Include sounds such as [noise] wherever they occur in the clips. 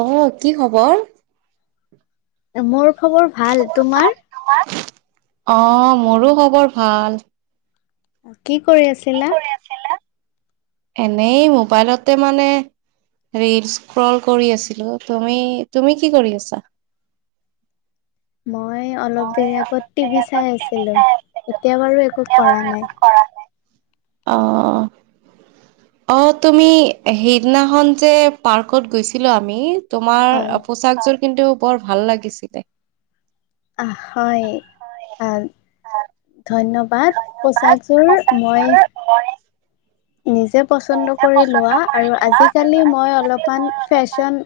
অ। কি খবৰ? মোৰ খবৰ ভাল তোমাৰ? অ মোৰো খবৰ ভাল উম কি কৰি আছিলা? এনেই মোবাইলতে মানে ৰিলছ ক্ৰল কৰি আছিলো তুমি তুমি কি কৰি আছা মই অলপ দেৰি আগত টিভি চাই আছিলো এতিয়া বাৰু একো কৰা নাই অ অ তুমি সিদিনাখন যে পাৰ্কত গৈছিলো আমি তোমাৰ হয়। পোচাক জোৰ কিন্তু বৰ ভাল লাগিছিলে হয় অ ধন্যবাদ পোচাকযোৰ মই নিজে পচন্দ কৰি লোৱা আৰু আজিকালি মই অলপমান ফেশ্বন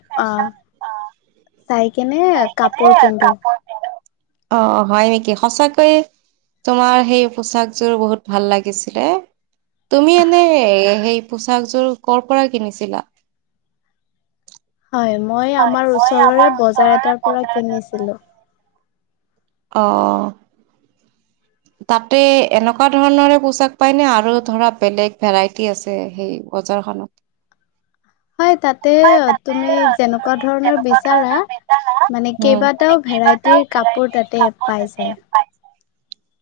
চাই কেনে কাপোৰ পিন্ধো। অ হয় নেকি সঁচাকৈয়ে তোমাৰ সেই পোচাকযোৰ বহুত ভাল লাগিছিল তুমি এনে সেই পোচাকযোৰ কৰ পৰা কিনিছিলা। হয় মই আমাৰ ওচৰৰে বজাৰ এটাৰ পৰা কিনিছিলোঁ অহ তাতে এনেকুৱা ধৰণৰে পোচাক পায়নে আৰু ধৰক বেলেগ ভেৰাইটি আছে সেই বজাৰখনত। হয় তাতে তুমি যেনেকুৱা ধৰণৰ বিচৰা মানে উম কেইবাটাও ভেৰাইটিৰ কাপোৰ তাতে পায় যায়।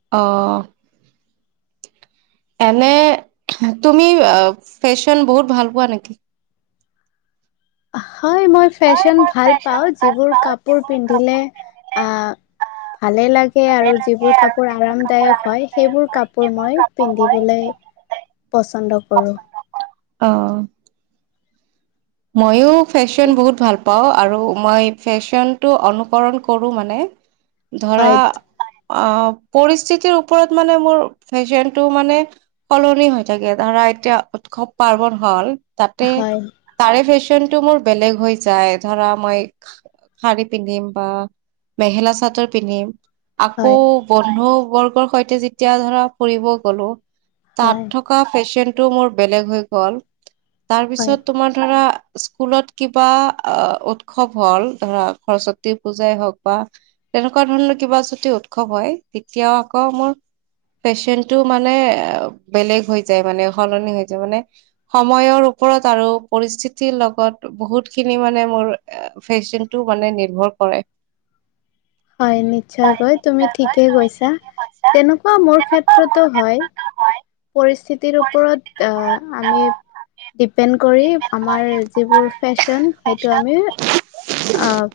অ এনে তুমি ফেশ্বন বহুত ভাল পোৱা নেকি? অ হয় মই ফেশ্বন ভাল পাওঁ। যিবোৰ কাপোৰ পিন্ধিলে ভালেই লাগে আৰু যিবোৰ কাপোৰ আৰামদায়ক হয় সেইবোৰ কাপোৰ মই পিন্ধিবলৈ পচন্দ কৰোঁ। অ মইয়ো ফেশ্বন বহুত ভাল পাওঁ আৰু আৰু মই ফেশ্বনটো অনুকৰণ কৰোঁ মানে। ধৰা হয় অ পৰিস্থিতিৰ ওপৰত মানে মোৰ ফেশ্বন টো মানে সলনি হৈ থাকে ধৰা এতিয়া উৎসৱ পাৰ্বন হ'ল তাতে হয় ফেশ্বন টো মোৰ বেলেগ হৈ যায় ধৰা মই শাৰী পিন্ধিম বা মেখেলা চাদৰ পিন্ধিম, আকৌ হয় বন্ধু বৰ্গৰ সৈতে যেতিয়া ধৰা ফুৰিব গ'লো হয় তাত থকা ফেশ্চন টো মোৰ বেলেগ হৈ গ'ল। হয়। তাৰপিছত ধৰা স্কুলত কিবা উৎসৱ হল ধৰা সৰস্বতী পূজাই হওক বা তেনেকুৱা ধৰণৰ কিবা যদি উৎসৱ হয় তেতিয়াও আকৌ মোৰ ফেশ্বনটো মানে বেলেগ হৈ যায় মানে সলনি হৈ যায় মানে সময়ৰ ওপৰত আৰু পৰিস্থিতিৰ লগত বহুতখিনি মানে মোৰ ফেশ্বনটো মানে নিৰ্ভৰ কৰে। হয় নিশ্চয়কৈ তুমি ঠিকে কৈছা তেনেকুৱা মোৰ ক্ষেত্ৰতো হয়। পৰিস্থিতিৰ ওপৰত আমি ডিপেণ্ড কৰি আমাৰ যিবোৰ ফেশ্বন সেইটো আমি আহ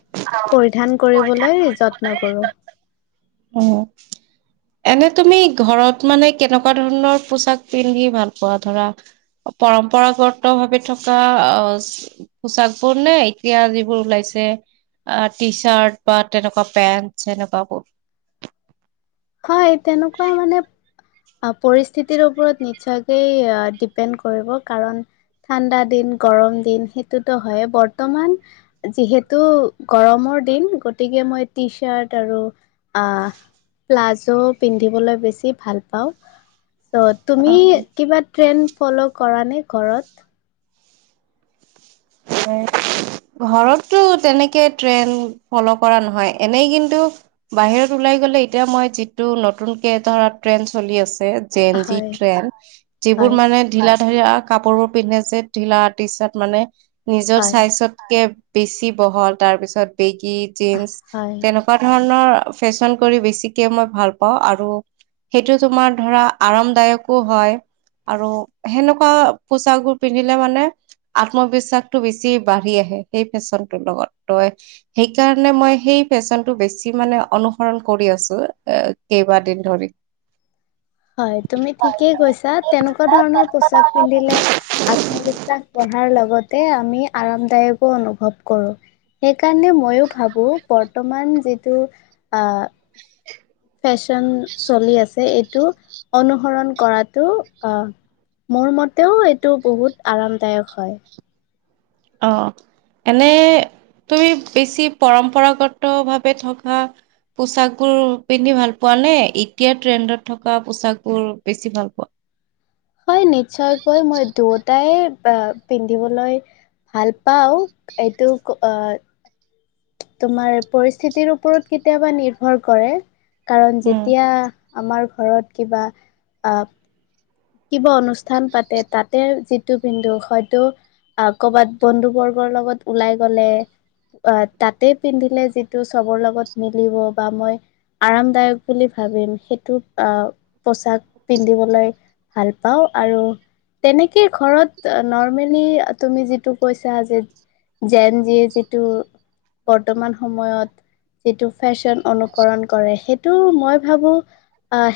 পৰিধান কৰিবলৈ যত্ন কৰোঁ। অ এনে তুমি ঘৰত মানে কেনেকুৱা ধৰণৰ পোচাক পিন্ধি ভাল পোৱা ধৰা পৰম্পৰাগত ভাৱে থকা আহ পোচাকবোৰ নে এতিয়া যিবোৰ ওলাইছে আহ টি চাৰ্ট বা তেনেকুৱা পেন্ট সেনেকুৱাবোৰ। হয় তেনেকুৱা মানে পৰিস্থিতিৰ ওপৰত নিশ্চয়কেই ডিপেণ্ড কৰিব কাৰণ ঠাণ্ডা দিন গৰম দিন সেইটোতো হয় বৰ্তমান যিহেতু গৰমৰ দিন গতিকে মই টি চাৰ্ট আৰু আ প্লাজো পিন্ধিবলৈ বেছি ভাল পাওঁ। চ অ তুমি কিবা ট্ৰেন ফল কৰা নে ঘৰত। ঘৰতটো তেনেকে ট্ৰেইন ফল কৰা নহয় এনেই কিন্তু বাহিৰত ওলাই গলে এতিয়া মই যিটো নতুনকে ধৰা ট্ৰেইন চলি আছে, জেঞ্জী হয় ট্ৰিয়েণ্ড হয় যিবোৰ মানে ঢিলা ধৰি লোৱা কাপোৰ বোৰ পিন্ধে যে ঢিলা টি চাৰ্ট মানে, নিজৰ হয় স্বাইজতকে বেছি বহল তাৰপিছত, বেগী জেঞ্চ হয় তেনেকুৱা ধৰণৰ ফেশন কৰি বেছিক মই ভাল পাওঁ আৰু সেইটো তোমাৰ ধৰা আৰামদায়কো হয় আৰু সেনেকুৱা পোচোৰ পিন্ধিলে মানে আত্মবিসা বেছি বাঢ়ি আহে সেই ফেশ্বনটোৰ লগত তই সেইকাৰণে মই সেই ফেশ্বনটো বেছি মানে অনুসৰণ কৰি আছো এ কেইবাদিন ধৰি। হয় তুমি ঠিকেই কৈছা তেনেকুৱা ধৰণৰ পোচাক পিন্ধিলে আত্মবিশ্বাস বঢ়াৰ লগতে আমি আৰামদায়কো অনুভৱ কৰোঁ সেইকাৰণে মইয়ো ভাবো বৰ্তমান যিটো আহ [inaudible] ফেশ্বন চলি আছে এইটো অনুসৰণ কৰাতটো মোৰ মতেও এইটো বহুত আৰামদায়ক হয়। অ এনে তুমি বেছি পৰম্পৰাগত ভাৱে থকা পোচাকবোৰ পিন্ধি ভাল পোৱা নে এতিয়া ট্ৰেণ্ডত থকা পোচাকবোৰ বেছি ভাল পোৱা? টাই আহ পিন্ধিবলৈ ভাল পাওঁ এইটো আহ তোমাৰ পৰিস্থিতিৰ ওপৰত কেতিয়াবা নিৰ্ভৰ কৰে! কাৰণ উম যেতিয়া আমাৰ ঘৰত কিবা কিবা অনুষ্ঠান পাতে তাতে যিটো পিন্ধো হয়তো আহ কৰবাত বন্ধু বৰ্গৰ লগত ওলাই গলে আহ তাতে পিন্ধিলে যিটো চবৰ লগত মিলিব বা মই আৰামদায়ক বুলি ভাবিম সেইটো আহ পোচাক পিন্ধিবলৈ ভাল পাওঁ আৰু তেনেকেই ঘৰত নৰ্মেলি তুমি যিটো কৈছা যে যেন যিয়ে যিটো বৰ্তমান সময়ত যিটো ফেশ্বন অনুকৰণ কৰে সেইটো মই ভাবোঁ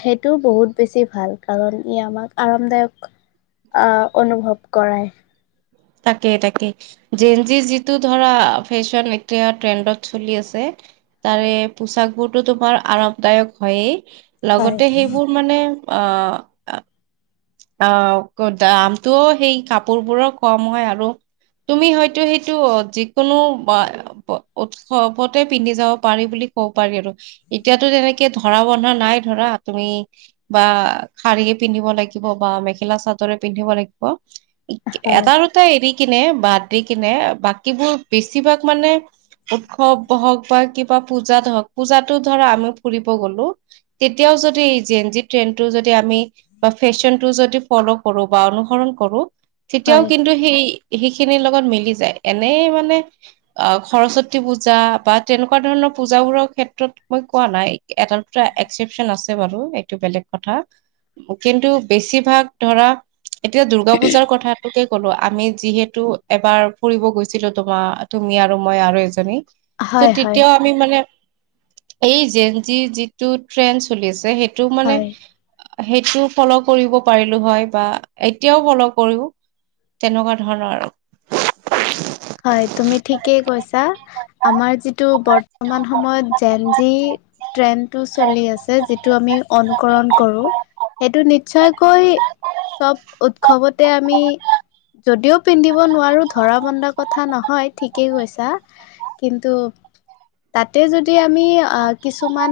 সেইটো বহুত বেছি ভাল কাৰণ ই আমাক আৰামদায়ক অনুভৱ কৰায়। তাকেই, তাকে, যেঞ্জি যিটো ধৰা ফেশ্বন এতিয়া ট্ৰেণ্ডত চলি আছে হয়, তাৰে পোচাকবোৰ তো-তোমাৰ আৰামদায়ক হয়েই হয়, লগতে সেইবোৰ মানে আ, আ আ, দামটোও সেই কাপোৰবোৰৰ কম হয়। আৰু তুমি হয়তো সেইটো যিকোনো উৎসৱতে পিন্ধি যাব পাৰি বুলি ক'ব পাৰি। আৰু এতিয়াতো তেনেকে ধৰা-বন্ধা নাই। ধৰা, তুমি বা শাৰীয়ে পিন্ধিব লাগি পিন্ধিব বা মেখেলা-চাদৰে পিন্ধিব লাগিব হয়, এটা-দুটা এৰি কিনে, বাদ দি কিনে বাকীবোৰ বেছিভাগ মানে উৎসৱ হওক বা কিবা পূজাত হওক। পূজাতো ধৰা আমি ফুৰিব গ'লো, তেতিয়াও যদি যেঞ্জি ট্ৰেণ্ডটো যদি আমি ফেশ্বনটো যদি ফ'ল' কৰোঁ বা অনুসৰণ কৰোঁ তেতিয়াও হয়, কিন্তু সেই সেইখিনিৰ লগত মিলি যায়। এনেই মানে, আ, সৰস্বতী পূজা বা তেনেকুৱা ধৰণৰ পূজাবোৰৰ ক্ষেত্ৰত মই কোৱা নাই। এটা-দুটা এক্সেপচন আছে বাৰু, এইটো বেলেগ কথা কিন্তু বেছিভাগ ধৰা এতিয়া দুৰ্গা পূজাৰ কথাটোকে ক'লো আমি, যিহেতু তো এবাৰ ফুৰিব গৈছিলোঁ, তোমাৰ, তুমি আৰু মই আৰু এজনী ত', হয়, হয়, তেতিয়াও আমি মানে এই জেন জি যিটো ট্ৰেইন চলিছে সেইটো এইটো মানে হয় সেইটো ফলো কৰিব পাৰিলো হয়, বা এতিয়াও ফলো' কৰো, তেনেকুৱা ধৰণৰ আৰু হয় তুমি ঠিকেই কৈছা, আমাৰ যিটো বৰ্তমান সময়ত জেন জি ট্ৰেণ্ডটো চলি আছে যিটো আমি অনুকৰণ কৰোঁ সেইটো নিশ্চয়কৈ চব উৎসৱতে আমি যদিও পিন্ধিব নোৱাৰো ধৰা বন্ধা কথা নহয় ঠিকেই কৈছা কিন্তু তাতে যদি আমি আহ, কিছুমান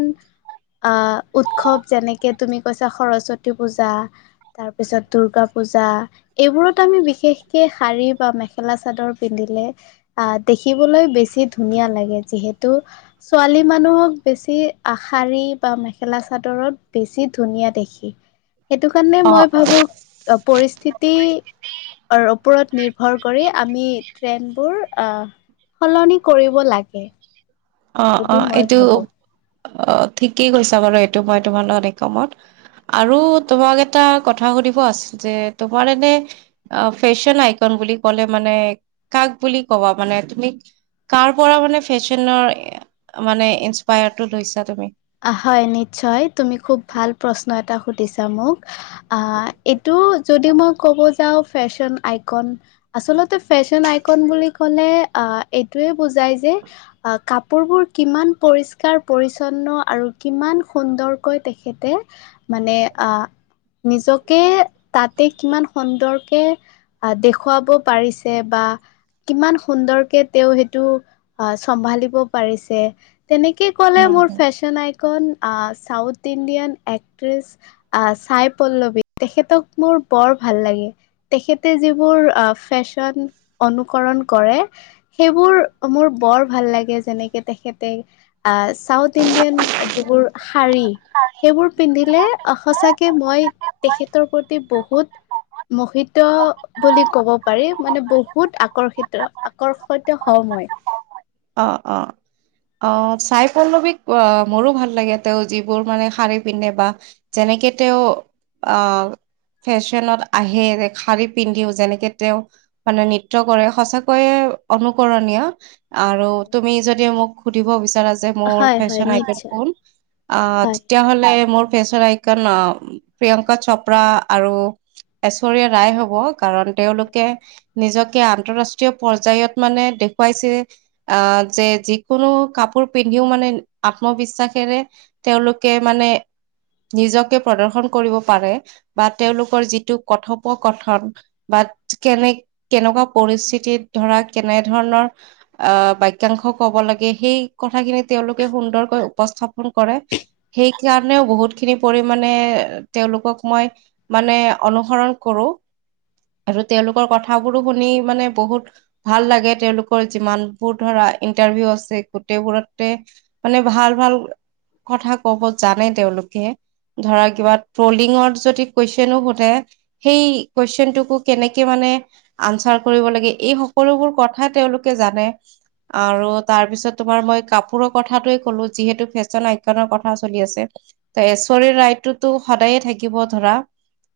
আহ উৎসৱ যেনেকে তুমি কৈছা সৰস্বতী পূজা তাৰপিছত দূৰ্গা পূজা এইবোৰত আমি বিশেষকে শাৰী বা মেখেলা চাদৰ পিন্ধিলে আহ দেখিবলৈ বেছি ধুনীয়া লাগে, যিহেতু ছোৱালী মানুহক বেছি আ শাৰী বা মেখেলা চাদৰত বেছি ধুনীয়া দেখি। সেইটো কাৰণে অ মই ভাবো পৰি স্থিতি ওপৰত নিৰ্ভৰ কৰি আমি ট্ৰেইনবোৰ আহ সলনি কৰিব লাগে। অ' বুলি অ' মই এইটো ভাবো। অ' ঠিকেই কৈছা বাৰু এইটো মই তোমাৰ লগত একমত, আৰু তোমাক এটা কথা সুধিব আছিল যে তোমাৰ এনে ফেশ্বন আইকন বুলি কলে মানে কাক বুলি কবা মানে, তুমি কাৰ পৰা মানে ফেশ্বনৰ মানে ইনস্পায়াৰটো লৈছা তুমি? হয় নিশ্চয়, তুমি খুব ভাল প্ৰশ্ন এটা এটা সুধিছা মোক। অ' এইটো যদি মই ক'ব যাওঁ ফেশ্বন আইকন, আচলতে ফেশ্বন আইকন বুলি ক'লে এইটোৱে বুজাই যে কাপোৰবোৰ কিমান পৰিষ্কাৰ, পৰিছন্ন আৰু কিমান সুন্দৰকৈ তেখেতে মানে, আহ, নিজকে তাতে কিমান সুন্দৰকে আহ দেখুৱাব পাৰিছে বা কিমান সুন্দৰকে তেওঁ সেইটো আহ চম্ভালিব পাৰিছে। তেনেকে ক'লে উম মোৰ হম ফ্ব আইকন ইণ্ডিয়ান চাই পল্লৱী তেখেতক মোৰ বৰ ভাল লাগে তেখেতে যিবোৰ ফেশ্বন অনুকৰণ কৰে সেইবোৰ মোৰ ভাল লাগে যেনেকে তেখেতে চাউথ ইণ্ডিয়ান ইণ্ডিয়ান যিবোৰ শাৰী, সেইবোৰ পিন্ধিলে অ' সঁচাকে মই তেখেতৰ প্ৰতি বহুত মহিত বুলি ক'ব পাৰি মানে বহুত আকৰ্ষিত আকৰ্ষত হওঁ মই অ' অ' অ' চাইফল্লবিক অ' মোৰো ভাল লাগে তেওঁ যিবোৰ মানে শাৰী পিন্ধে বা যেনেকে তেওঁ আ ফেশ্বনত আহে ৰে শাৰী পিন্ধিও যেনেকে তেওঁ মানে নৃত্য কৰে সঁচাকৈয়ে অনুকৰণীয় আৰু তুমি যদি মোক সুধিব গৈছে তেৰা যে মোৰ হয় হয় ফেশ্বন আইটেম নিশ্চয় বোৰ আ হয় তেতিয়াহলে মোৰ ফেশ্বন আইকন প্ৰিয়ংকা চপ্ৰা আৰু এস্বৰিয়া ৰায় হব কাৰণ হয় তেওঁলোকে, নিজকে আন্তৰাষ্ট্ৰীয় পৰ্যায়ত মানে দেখুৱাইছে আ যে, যি কোনো কাপোৰ পিন্ধিও মানে আত্ম বিশ্বাসেৰে তেওঁলোকে মানে নিজকে পদৰ্ষণ কৰিব পাৰে, বা তেওঁলোকৰ যিটো কথোপকথন বা কেনে কেনেকুৱা পৰিস্থিতিত ধৰা কেনে ধৰণৰ আ বাক্যাংশ ক'ব লাগে সেই কথাখিনি তেওঁলোকে সুন্দৰকৈ উপস্থাপন কৰে। সেই কাৰণে বহুতখিনি পৰিমাণে তেওঁলোকক মই মানে অনুসৰণ কৰো, আৰু তেওঁলোকৰ কথাবোৰো শুনি মানে বহুত ভাল লাগে তেওঁলোকৰ যিমানবোৰ ধৰা ইণ্টাৰভিউ আছ ছে গোটেইবোৰতে মানে ভাল ভাল কথা ক'ব জানে, তেওঁলোকে ধৰা কিবা ট্ৰলিঙৰ যদি কুৱেশ্যনো সোধে সেই কুৱেশ্যন টোকো কেনেকে মানে আঞ্চাৰ কৰিব লাগে এই সকলোবোৰ কথা তেওঁলোকে জানে। আৰু তাৰ পিছত তোমাৰ মই কাপোৰৰ কথাটোৱে ক'লো, যিহেতু ফেশ্বন আইকনৰ কথা চলি আছে ত ঐশ্বৰিয়া ৰাইটোতো সদায়ে থাকিব ধৰা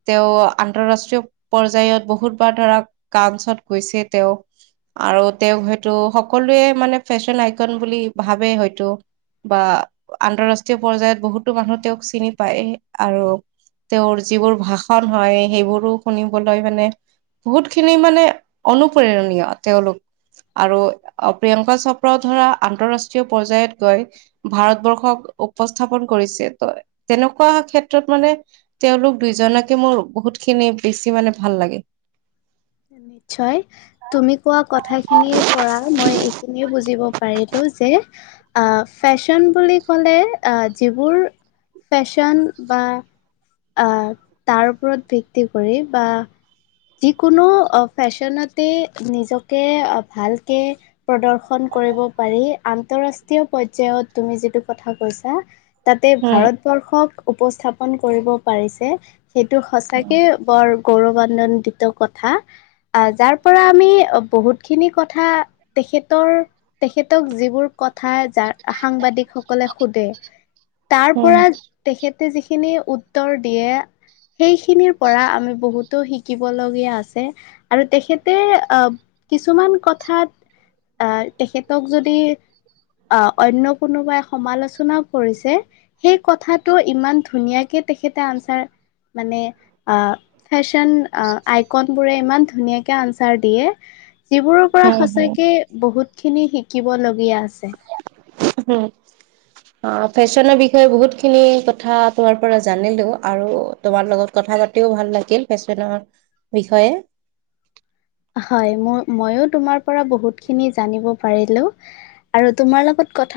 তেওঁ আন্তৰাষ্ট্ৰীয় পৰ্যায়ত বহুত বাৰ ধৰা কাউঞ্চত গৈছে তেওঁ, আৰু তেওঁক হয়তটো সকলোৱে মানে ফেশ্বন আইকন বুলি ভাবে হয়তো বা আন্তৰাষ্ট্ৰীয় পৰ্যায়ত বহুতো মানুহ তেওঁক চিনি পায় আৰু তেওঁৰ যিবোৰ ভাষণ হয় সেইবোৰো শুনিবলৈ মানে বহুত খিনি মানে অনুপ্ৰেৰণীয় তেওঁলোক। আৰু প্ৰিয়ংকা চপ প্ৰ ধৰা আন্তঃৰাষ্ট্ৰীয় পৰ্যয়ত গৈ ভাৰতবৰ্ষক উপস্থাপন কৰিছে, ত' তেনেকুৱা ক্ষেত্ৰত মানে তেওঁলোক দুইজনকে মোৰ বহুত খিনি বেছি মানে ভাল লাগে। নিশ্চয় তুমি কোৱা কথাখিনিৰ পৰা মই এইখিনিয়ে বুজিব পাৰিলো যে আ ফেশ্বন বুলি ক'লে আ যিবোৰ ফেশ্বন বা আ তাৰ ওপৰত ভিত্তি কৰি বা যি কোনো ফেশ্বনতে নিজকে ভালকে প্ৰদৰ্শন কৰিব পাৰি। আন্তৰাষ্ট্ৰীয় পৰ্যায়ত তুমি যিটো কথা কৈছা তাতে উম ভাৰতবৰ্ষক উপস্থাপন কৰিব পাৰিছে সেইটো সঁচাকে বৰ গৌৰৱ আনন্দিত কথা। আহ যাৰ পৰা আমি বহুত খিনি কথা তেখেতৰ তেখেতক যিবোৰ কথা সাংবাদিক সকলে সোধে, তাৰ উম পৰা তেখেত যিখিনি উত্তৰ দিয়ে, সেইখিনিৰ পৰা আমি বহুতো শিকিব লগ দিয়া আছে, আৰু তেখেতে আ কিছুমান কথাত আ তেখেতক যদি আ অন্য কোনোবাই সমালোচনাও কৰিছে সেই কথাটো ইমান ধুনীয়াকে তেখেতে আঞ্চাৰ মানে আ ফেশ্বন আ আইকনবোৰে ইমান ধুনীয়াকে আঞ্চাৰ দিয়ে যিবোৰৰ পৰা উম হম সঁচাকে বহুত খিনি শিকিবলগীয়া আছে। হু আ ফেশ্বনৰ বিষয়ে বহুতখিনি কথা আপোনাৰ পৰা জানিলো, আৰু তোমাৰ লগত কথা পাতিও ভাল লাগিল ফেশ্বনৰ বিষয়ে। হয় ম মইও তোমাৰ পৰা বহুত খিনি জানিব পাৰিলো আৰু তোমাৰ লগত কথা।